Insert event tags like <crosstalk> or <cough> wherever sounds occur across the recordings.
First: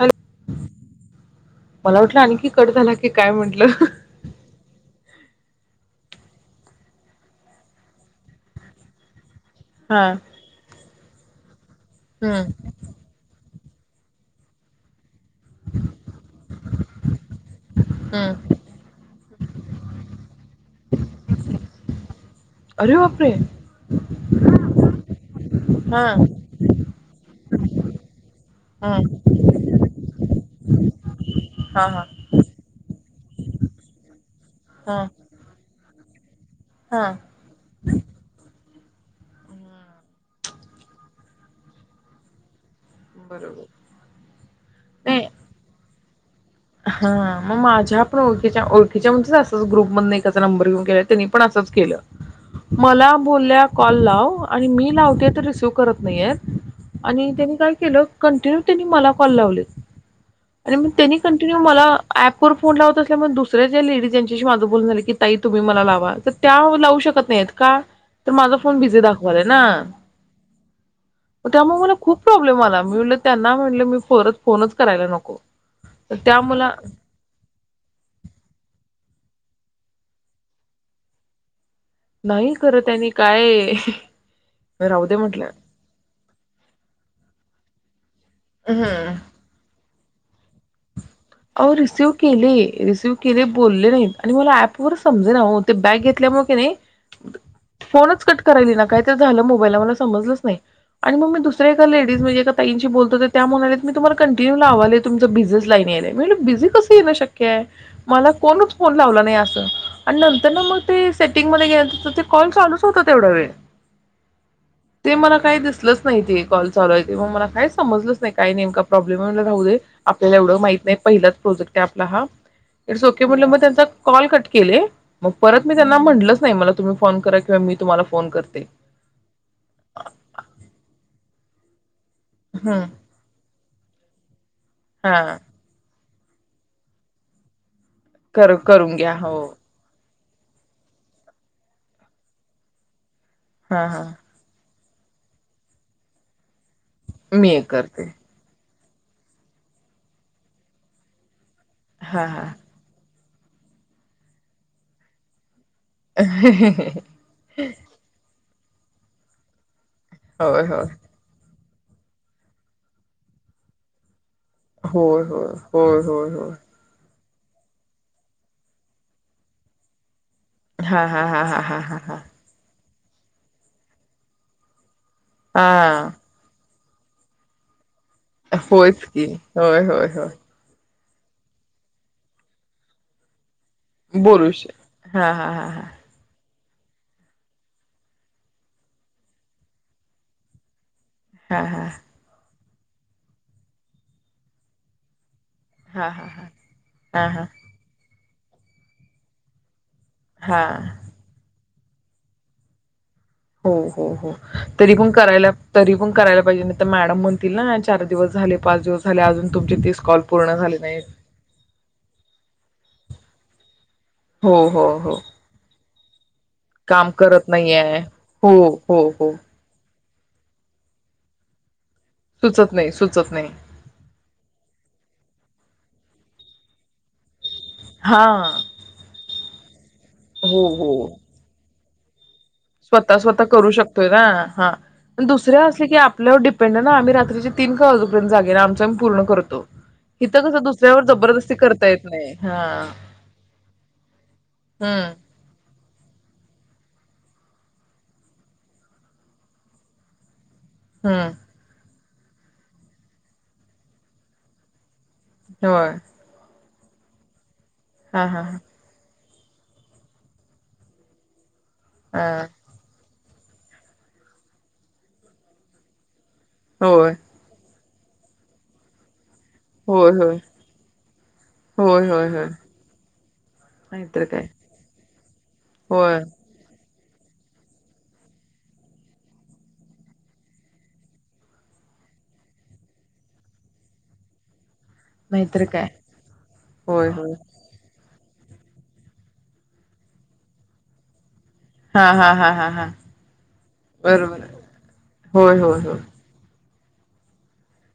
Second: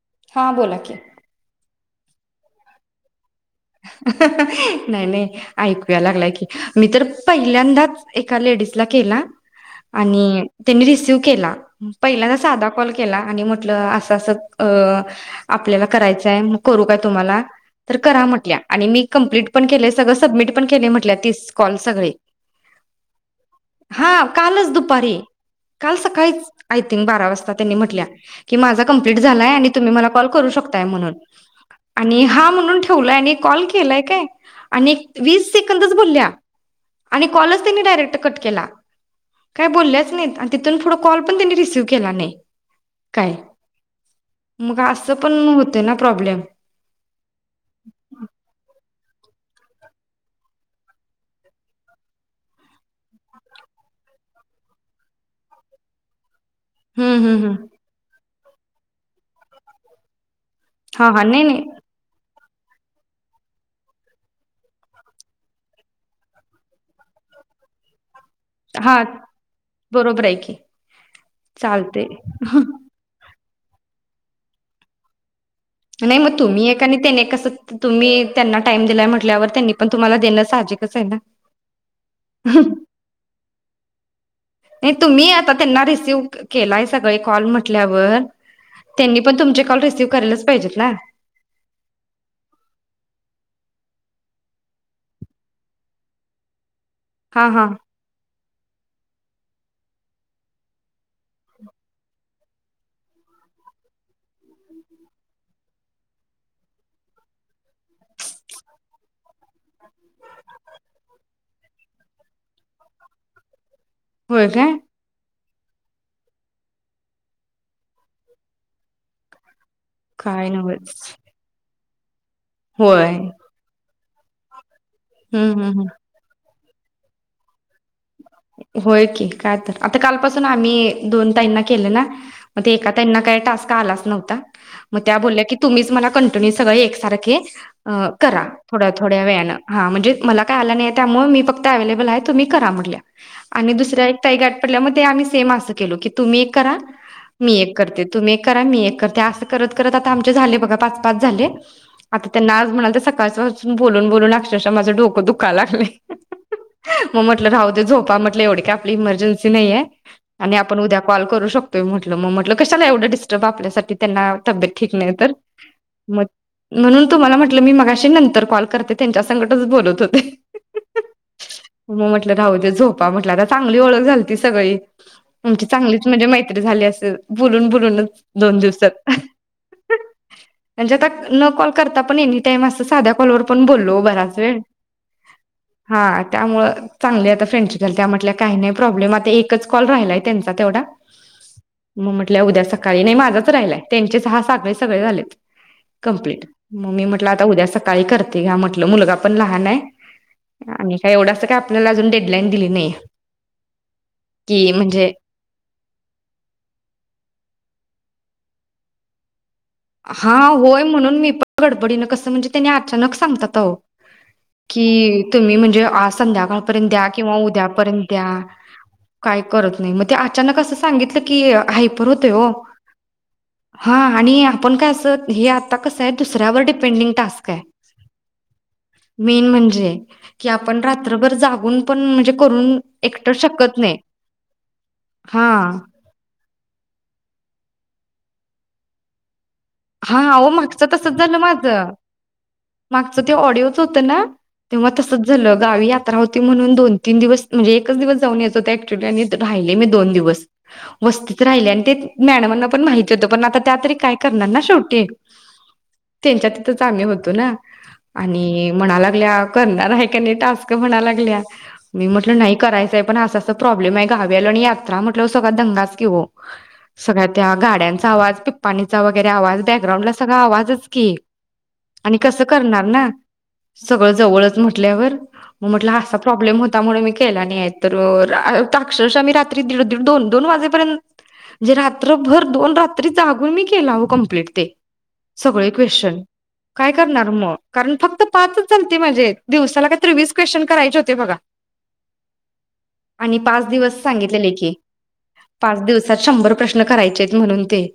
Hello हा बोला की मला वाटलं आणखी कट झाला की काय म्हटलं नाही नाही ऐकू याय लागलाय की, मी तर पहिल्यांदाच एका लेडीज ला केला हा आणि त्यांनी दिसल. त्यू केला हु पहिल्यांदा हम्म साधा कॉल केला आणि मग म्हणलं असं असं अ आपल्याला करायचाय म करू काय तुम्हाला तर करा हम्म म्हटल्या इ कंप्लीट पण केलय सगळं सबमिट पण केलय म्हंटल्या तीस कॉल सगळे अरे बापरे हा कालच दुपारी काल हा सकाळीच आय थिंक बारा वाजता त्यांनी म्हटल्या की माझा हा कंप्लीट झालाय आणि तुम्ही मला कॉल करू शकताय म्हणून आणि हा म्हणून ठेवलाय आणि कॉल केलाय काय आणि हा क वीस सेकंदच बोल्या हा आणि कॉलच त्यांनी डायरेक्ट कट केला काय बोलल्याच नाहीत आणि तिथून फुढ कॉल पण त्यांनी रिसीव केला नाही काय बरोबर मग असं नाही पण होते ना प्रॉब्लेम हा म माझ्या पण ओळखीच्या ओळखीच्या म्हणजेच असच ग्रुप मधन एकाचा नंबर घेऊन केला त्यांनी पण असंच केलं मला बोल्या कॉल लाव आणि मी लावते तर रिसीव्ह करत नईयेत हम्म आणि हम्म हम्म त्यानी काय केलं कंटिन्यू त्यांनी मला कॉल लावलेत अरे मग हा त्यानी हा नाही कंटन्यू नाही मला अँप कुर फोन लावत असल्यामुळ दुसऱ्या ज्या लेडीज ज्यांच्याशी माझं बोलणं झालं की ताई तुम्ही मला लावा तर त्या लावू शकत नाइयेत का? तर माझा फोन बिझी हा दाखवालय ना बरोबर आहे की म त्यामुळे मला चालते खूप प्रॉब्लेम आला मी म्हणलं त्यांना म्हणल मी परत फोनच करायला नको तर नाही मग त्या तुम्ही मला एका आणि त्याने कसं तुम्ही त्यांना टाईम दिला म्हटल्यावर त्यांनी पण तुम्हाला देणं साहजिकच आहे ना. नाही खरं त्यांनी काय नाही राहू दे तुम्ही म्हटलं आता त्यांना रिसीव्ह केलाय सगळे कॉल म्ह उटल्यावर हम्म त्यांनी पण तुमचे कॉल रिसिव करायलच पाहिजेत ना. अहो रिसिव्ह केले रिसिव्ह केले बोलले नाहीत आणि मला ऍप वर समजे ना हो ते बॅक घेतल्यामुळे की नाही हा हा फोनच कट करायला येईना काय तर झालं मोबाईलला मला समजलंच नाही आणि मग मी दुसर्‍या एका लेडीज म्हणजे एका ताईंशी बोलत होते त्या म्हणाल्यात मी तुम्हाला कंटिन्यू लावायले तुमचं बिझीच लाईन यायलाय. म्हणलं बिझी कसं येणं शक्य हाय मला कोणच फोन लावला नाही असं आणि नंतर ना मग ते सेटिंग मध्येे गेलं ते कॉल चालूच होता तेवढा वेळ. होय काय ते मला काही दिसलंच नाही ते कॉल चालू आहे ते मग मला काय समजलच नाही काय नेमका प्रॉब्मल हाय म म्हणलं राहू दे काय नव्हच त्यात प्रोजेक्ट आहे आपला हा इट्स होय ओके म्हटले मग त्यांचा कॉल कट केले मग हम्म हम्म परत मी हम्म त्यांना म्हटलंच नाही मला तुम्ही फोन करा किंवा मी तुम्हाला फोन करते. होय की काय तर आता कालपासून आम्ही दोन ताईंना केलं ना मग हम्म. एका ताईना काय टास्क कालाच नव्हता मग त्या हा बोलल्या कि तुम्हीच मला कंटिन्यू सगळे एक सारखे करा कर थोड्या करून घ्या थोड्या हो वेळनें हां म्हणजे मला काय आलं नाहीय त्यामुळे मी फक्त अवेलेबल आहे तुम्ही करा म्हटलं आणि हा हा दुसऱ्या एक ताई गाठ पडल्या म ते आम्ही सेम असं केलो की तुम्ही एक करा मी एक करते तुम्ही एक करा मी एक त्या अस करत करत आता आमचे झाले बघा पाच पाच झाले हा आता हा त्यांना आज म्हणाल तसं <unintelligible> बोलून बोलून अक्षरशः डोक दुःखायला लाग मग म्हटलं राहु दे झो म्हटल एवढी का आपली इमर्जन्सी नाहीे आणि होय आपण होय उद्या कॉल करू शकतो त म्हटलं मग म्हटलं कशाला एवढं डिस्टर्ब आपल्यासाठी त्यांना तब्येत ठीक नाही होय तर होय होय मग होय होय म्हणून तुम्हाला म्हटलं मी मगाशी नंतर कॉल करते त्यांच्या संकटच बोलत होते हां-हां-हां-हां-हां-हां-हां <unintelligible> म्हटल आता चांगली ओखळ झाली होती सगळी हा आमची चांगलीच म्हणजे हा मैत्री झाली असती ते बुलून बुलूनच होयच की होय-होय-होय म्हणजे आता न कॉल करता पण एनी टाईम असं साध्या कॉलवर आपण बोललो बराच बोलू वेळ श हा हा हा त्यामुळं चांगली आता फ्रेंडशिप झालं त्या म्हटल्या काही नाही प्रॉब्लेम आता एकच कॉल राहिलाय त्यांचा तेवढा हा हा हा म म्हटल्या उद्या स काही नाही माझाच राहिलाय, त्यांचे सहा सात सगळे झालेत. हा हा कंप्लीट हा म मी हा म्हटलं आता हा उद्या सकाळी करत हते घ्या म्हटलं मुलगा पण लहान आहे. हा आणि काय एवढं अस काय आपल्याला अजून डेडलाईन दिली नाहीया हो हो हो तरी पण करायला तरी पण करायला पाहिजे नाही तर मॅडम म्हणतील ना चार दिवस झाले पाच दिवस झाले अजून तुमचे तीस कॉल हा पूर्ण झाले होय नाहीत म्हणून मी पण गडबडीनं कसं म्हणजे त्यानी अचानक सांगतात आओ हो हो हो कि तुम्ही म्हणजे अस संध्याकाळपर्यंत द्या काम किंवा करत उद्या नाहीये पर्यंत द्या हो हो हो काय करत नाही म ते अचानक असं सांगितलं की आहे. बर होतय हो सुचत नाही, सुचत नाही. हा आणि आपण काय असं हे आता कसं आहे दुसऱ्यावर डिपेंडिंग टास्क हाय. हां. मेन म्हण- जे की हो, आपण हो. रात्रभर जागून पण म्हणजे करून स्वतः एकटं स्वतः करू शकत नाही शकतोय ना हा हा दुसरे असले की आपल्यावर डिपेंड आहे ना आम्ही रात्रीचे तीन का वाजू पण जागेरा आमचा पण पूर्ण करतो हा इथं ओ कसं मागच दुसऱ्यावर तसच झालं जबरदस्ती माझ करता येत नाही. हां. मागच ते ऑडिओच होतं ना तेव्हा हं, तसच झालं गावी आ.. चित्राहोती म्हणून दोन तीन दिवस म्हणजे एकच दिवस जाऊन याच होत अक्च्युली आणि राहिले मी दोन दिवस. हं. वस्तीत राहिले आणि ते मॅडमाना पण माहिती होतं पण आता त्या तरी काय करणार ना. छोटी ये होय तिथंच आम्ही होतो ना हां, हां, हां. आणि म्हणा लागल्या करणार आहे काय नाही टास्क म्हणायला लागल्या मी म्हटलं हां. नाही करायचंय पण असं प्रॉब्लेम आहे गावी आल्या वर आणि यात्रा म्हटलावर सगळा दंगाच की वो होय. सगळ्या त्या गाड्यांच आवाज पिपणी चा वगैरे आवाज बॅकग्राऊंड होय, ला सगळा होय. आवाज च की होय, आणि होय, कसं होय. करणार ना सगळं नाहीतर जवळ काय. म्हटल्या वर मग असा होय. प्रॉब्लेम होता म्हणून मी के केला नाही तर अक्षरशः रात्री दीड दीड दोन दोन वाजेपर्यंत म्हणजे रात्रभर दोन रात्री जागून मी केला वन ओ कंप्लीट ते नाहीतर सगळे काय. क्वेश्चन काय होय, करणार होय. मग कारण फक्त पाचच झालते माझे दिवसाला काय तर वीस क्वेश्चन करायचे होते बघा हां, हां, हां, हां, हां. आणि पाच दिवस बरोबर सांगितलेले आहे. की होय, पाच होय, होय. दिवसात शंभर प्रश्न <unintelligible> करायचेत म्हणून ते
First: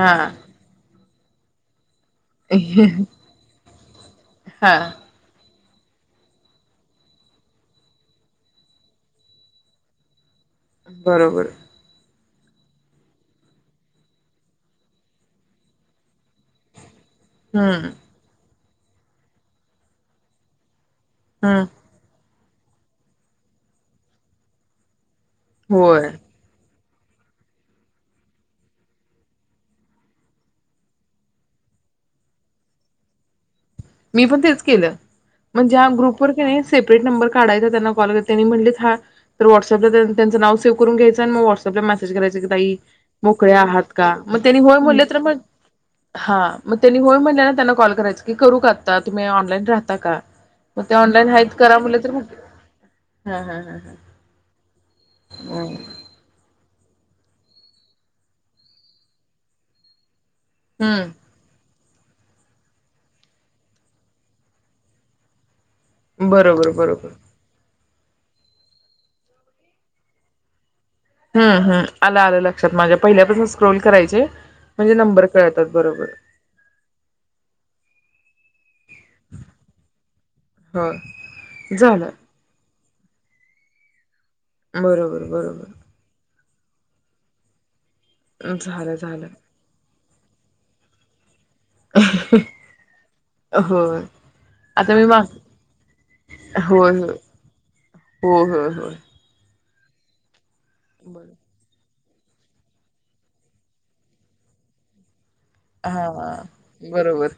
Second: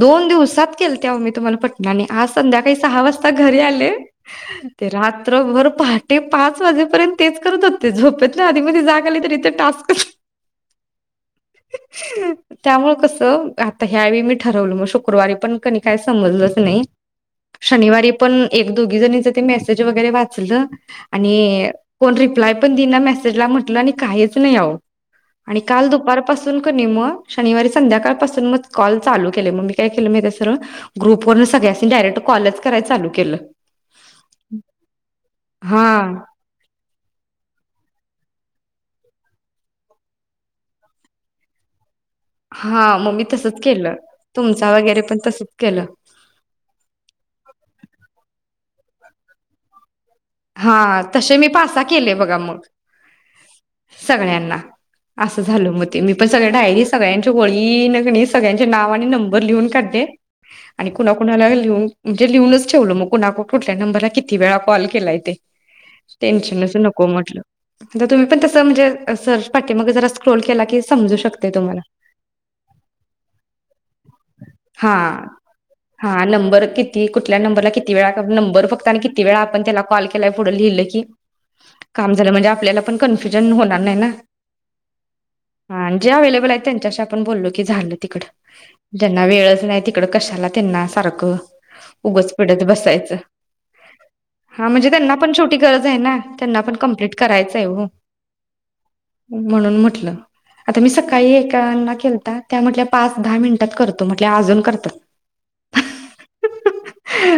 दोन दिवसात केलत <unintelligible> तुम्हाला पण आणि आज संध्याकाळी सहा वाजता घरी आले हां. ते रात्रभर पहाटे पाच वाजेपर्यंत तेच करत होते झोपेतन आधी मधी जागा आली ते टास्कच बरोबर त्यामुळे कसं आता ह्यावेळी मी ठरवलं मग शुक शुक्रवारी पण कनी काय समजलंच नाही हं. शनिवारी पण एक दोघी जणीच ते मेसेज वगैरे वाचलं हम्म आणि कोण रिप्लाय पण <unintelligible> मेसेजला म्हटलं आणि काहीच नाही आवो आणि काल होय दुपारपासून आणि मग शनिवारी संध्याकाळ पाासून मग कॉल चालू केले मग मी काय केलं माहीतय सरळ ग्रुप वरन सगळ्यांनी डायरेक्ट कॉलच कराय चालू केलं मी पण तेच केलं म्हणजे हा ज्या ग्रुपवर कणी सेपरेट नंबर काढायचा त्यांना कॉल त्यांनी म्हंटलेच हा तर व्हॉट्सॲप ला त्यांच नाव सेवा करुन घ्यायच मग व्हाॅट्सअप ला मेसे मेसेज करायचा की ताई हा मग मी तसच मोकळया केलं आहात मग त्यांनी तुमचा होय वगैरे बोले पण तर मग तसच केलं. हा त्यांना कॉल करायच करू का आत आता तुम्ही ऑनलाईन राहता का हा मग ते ऑनलाईन तसे मी आहेत पाच करा सहा म्हटलं तर केले बघा मग हा हा हा हा सगळ्यांना असं झालं मग ते मी पण एका डायरीत सगळ्यांचे वळीन किनई सगळ्यांचे नाव आणि नंबर लिहून काढते. आणि हम्म कुणाकुणाला लिहून म्हणजे लिहूनच ठेवलं म कुणाला कुठल्या नंबरला किती वेळा कॉल केलाय. <unintelligible> बरोबर टेन्शनच नको बरोबर म्हटलं. आता तुम्ही पण तसं म्हणजे सर्च पाठी मग जरा स्क्रोल केला की समजू शकते हम्म तुम्हाला, हम्म आलं आलं लक्षात माझ्या पहिल्यापासून स्क्रोल करायचे म्हणजे हा नंबर कळतात बरोबर हा नंबर किती कुठल्या नंबर ला किती वेळा नंबर फक्त आणि किती वेळा आपण त्याला कॉल केला. पुढं लिहिलं हो की, काम झालं म्हणजे आपल्या त्याला पण कन्फ्युजन होणार नाही ना. बरोबर बरोबर हा जे अवेलेबल आहेत त्यांच्याशी आपण बोललो की झालं. तिकडं झालं त्यांना झालं वेळच नाही. ती तिकड कशाला त्यांना सारखं उगच पडत बसायचं हो हा म्हणजे आता मी त्यांना माग पण शेवटी गरज आहे ना, त्यांना पण होय होय कंप्लीट करायचंय ओ. हो होय होय म्हणून म्हंटल आता मी सकाळी बर एका केलता, त्या म्हंटल्या पाच दहा मिनटात करतो म्हंटल्या अजून करतात. हां बरोबर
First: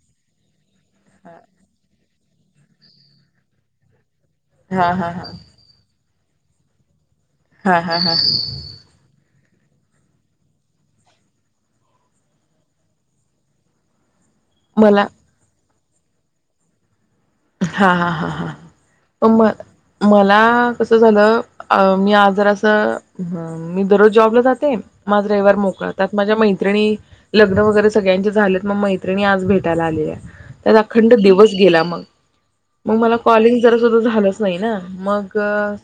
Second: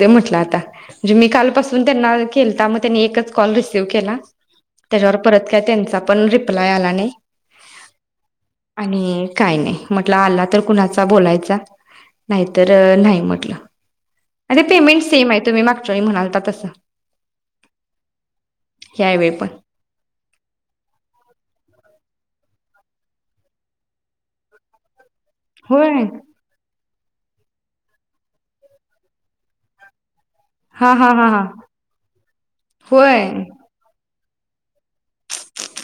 देऊ म्हटलं आता. म्हणजे मी काल पासून त्यांना केलता मग त्यांनी एकच कॉल रिसिव्ह केला. हा हा त्याच्यावर हा परत काय त्यांचा पण रिप्लाय आला नाही. हां हां हां काही नाही म्हटलं आला तर कुणाचा बोलायचा, नाहीतर नाही म्हटलं. अरे पेमेंट मला सेम आहे तुम्ही माग <unintelligible> म्हणालता तस <inaudible> हां हां हां हां अम म पण मला कस झालं अं मी आज जरास अं मी दररोज जॉबला जाते. म आज रविवार मोकळा होय. त्यात माझ्या मैत्रिणी लग्न वगैरे सगळ्यांचे झालेत मग मैत्रिणी आज भेटायला आलेल्या. त्यात हा हा अखंड हा हा दिवस गेला मग मग मला होय कॉलिंग जरा तुज झालंच नाही ना मग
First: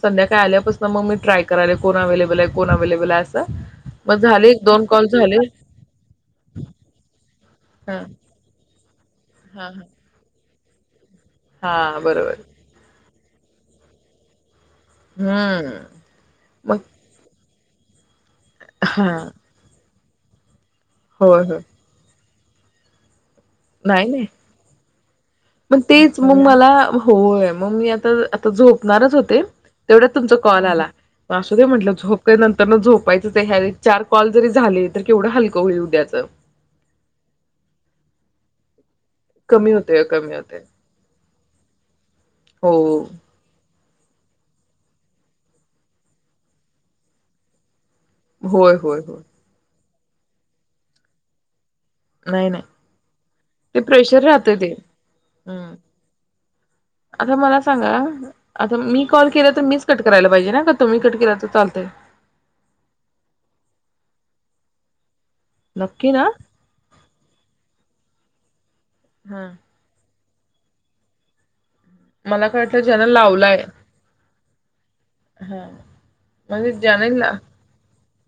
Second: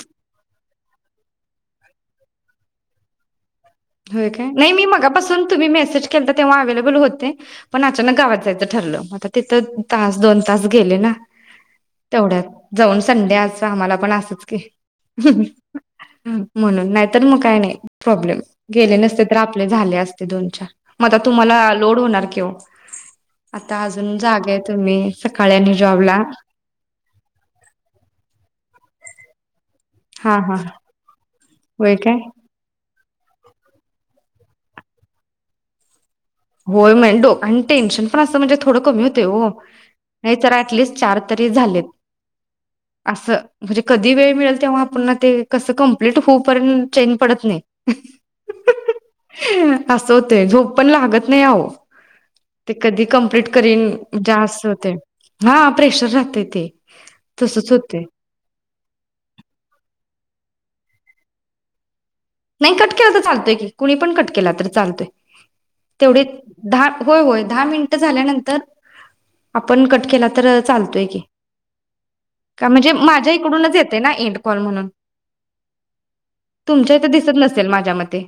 संध्याकाळी आल्यापासन मग मी ट्राय कराया लागले कोण अव्लेबल आहे? कोण अव्लेबल आहे अस? होय काय नई मी मगापासून तुमी मेसेज केलता तेव्हा अवेलेबल होते पण हा अचानक गावात जायचा ठरलं म्ह त हा हा तितं तास दोन तास गेले ना हा बरोबर तेवढ्यात जाऊन स संडे असं आम्हाला पण असच की हम्म मग म्हणून नायतर मग काय नायी प्रॉब्लेम गेले हा नसते तर आपले झाले अस ते दोन चार म आता होय तुमाला लोड होणार की <unintelligible> नाई अजून नई जागा आहे तुम्ही सकाळी आणि म जॉबला. तेच मग मला होय मग मी आता आता झोप णारच होते तेवड्यात तुमचा हा हा कॉल आला म असूदे म्हटंल झोप काय नंतरन झो वायचंच ह्या वेळी चार कॉल जरी झाले तर केवडं हलकं होईल उद्याच होय <unintelligible> डोकं आणि टेन्शन पण असं म्हणजे थोडं कमी हुत ते ओ कमी होतय नई कमी तर होतय ॲटलीस चार तर ते झालेत हो असं म्हजे कधी वेळ मिळल तेव्हा पुन्हा ते कसं कंप्लीट हुपर्यंन चेन पडत नई होय होय होय आसं होते झोप पण लागत नई आओ नाही नाही, ते प्रेशर राहत जास्त ते होते हा प्रेशर राहते ते. आता मला तसच सांगा होते आता मी कॉल केला तर मीच कट करायला. पायजे ना का तुम्ही कट केला तर चालतय? नायी कट केला तर चालतय की कुणी पण कट केला तर चालतोय नक्की तेवड ना एक दहा होय होय दहा मिनटं झाल्यानं हा <unintelligible> आपण कट केलात तरर चालतोय की मला काय का वाटलं म्हणजे ज्यान माझ्या लावलाय इकडूनच येते ना इंडंकॉल म्हणून हा म्हणजे तुमच्या ज्याने ला दिसत नसेल माझ्या मते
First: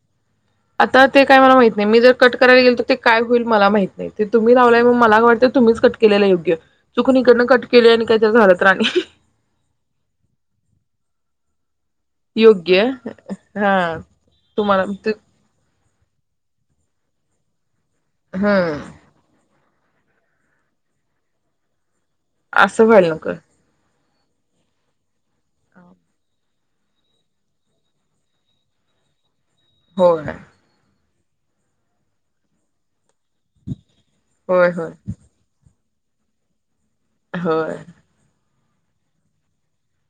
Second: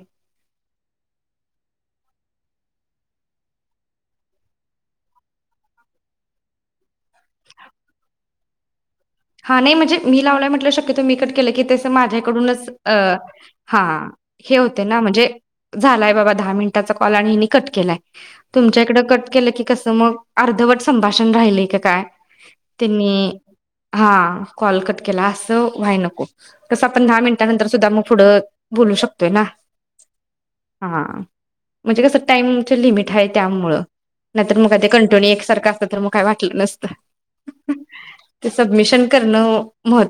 आता ते काय मला माहित नाही मी जर कट करायला गेल तर ते काय होईल मला माहित नाही ते तुम्ही लावलाय मग मला का वाटत तुम्हीच कट केलेला योग्य चुकनं इकडनं कट केले आणि काय तर झालं तर आणि हा नाही म्हणजे मी लावलाय म्हटलं शक्यतो मी कट केलं की ते माझ्याकडूनच योग्य हा हे होतय तुम्हाला ना ते म्हजे झालाय बाबा दहा मिनिटाचा कॉल आणि हिनी कट केलाय तुमच्या हम्म इकड कट केलं की कसं मग अर्धवट संभाषण राहिलयं का काय असं व्हायला नक. हा कॉल कट केला अस कत व्हाय नको कसं आपण दहा मिनिट नंतर सुद्धा मग पुढं बोलू शकतोय ना होयं हा म्हणजे कसं टाइमची लिमिट हाय त्यामुळं नंतर होय मग ते होय कंटिन्यू एक सारखा तर मग काय वाटलं नसतं होय ते सबमिशन करणं महत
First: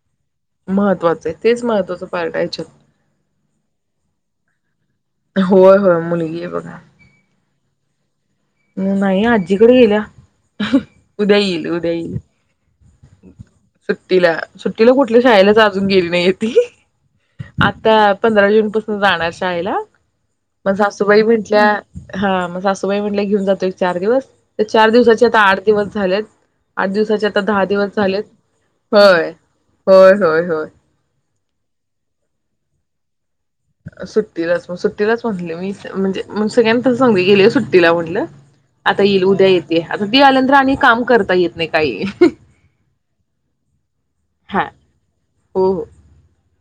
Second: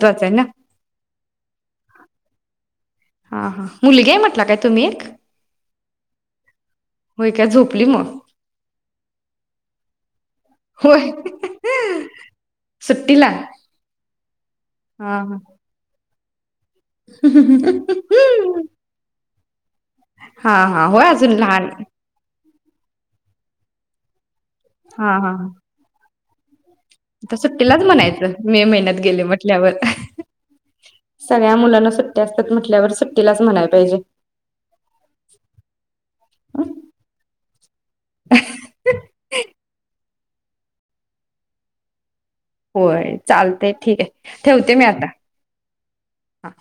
महत्त्वाचं आहे तेच महत्वाचं पार्ट आहे याच्यात हा हा मुलीगी आहे म्हटला काय? तुम्ही एक? होय होयं मुलगी आहे बघा मुली म ह् नाहीय अज्जी कड गिल्या होय उदया ईल उदया ईल सुट्टीला सुट्टीला सुट्टीला हा कुठल् हा शाळेलाच अजून गेली नाहीयेत. आता पंधरा जून पासून जाणार शाळेला हा मग हा होय सासूबाई अजून म्हंटल्या लहान हा मग सासू तय म्हटले घेऊन जातो एक चार दिवस ते चार हा दिवसाचे हा आता आठ दिवस झालेत आठ दिवसाचे आता दहा दिवस झालेत यायचं मे महिन्यात गेले होय म्हटल्यावर होय होय होय सगळ्या मुलांना सुट्ट्या असतात म्हटल्यावर सुट्ट सुट्टीलाच म सुट्टीलाच म्हणले मी म्हणजे सगळ्यांना तसंच सांगू येले सुट्टीला म्हटलं. आता येईल उद्या येते. रुदी आल्या नंतर आणि काम करता येत नाही काही. होय चालतय ठीक हाय हा ठेवते मी आता. हो हो हा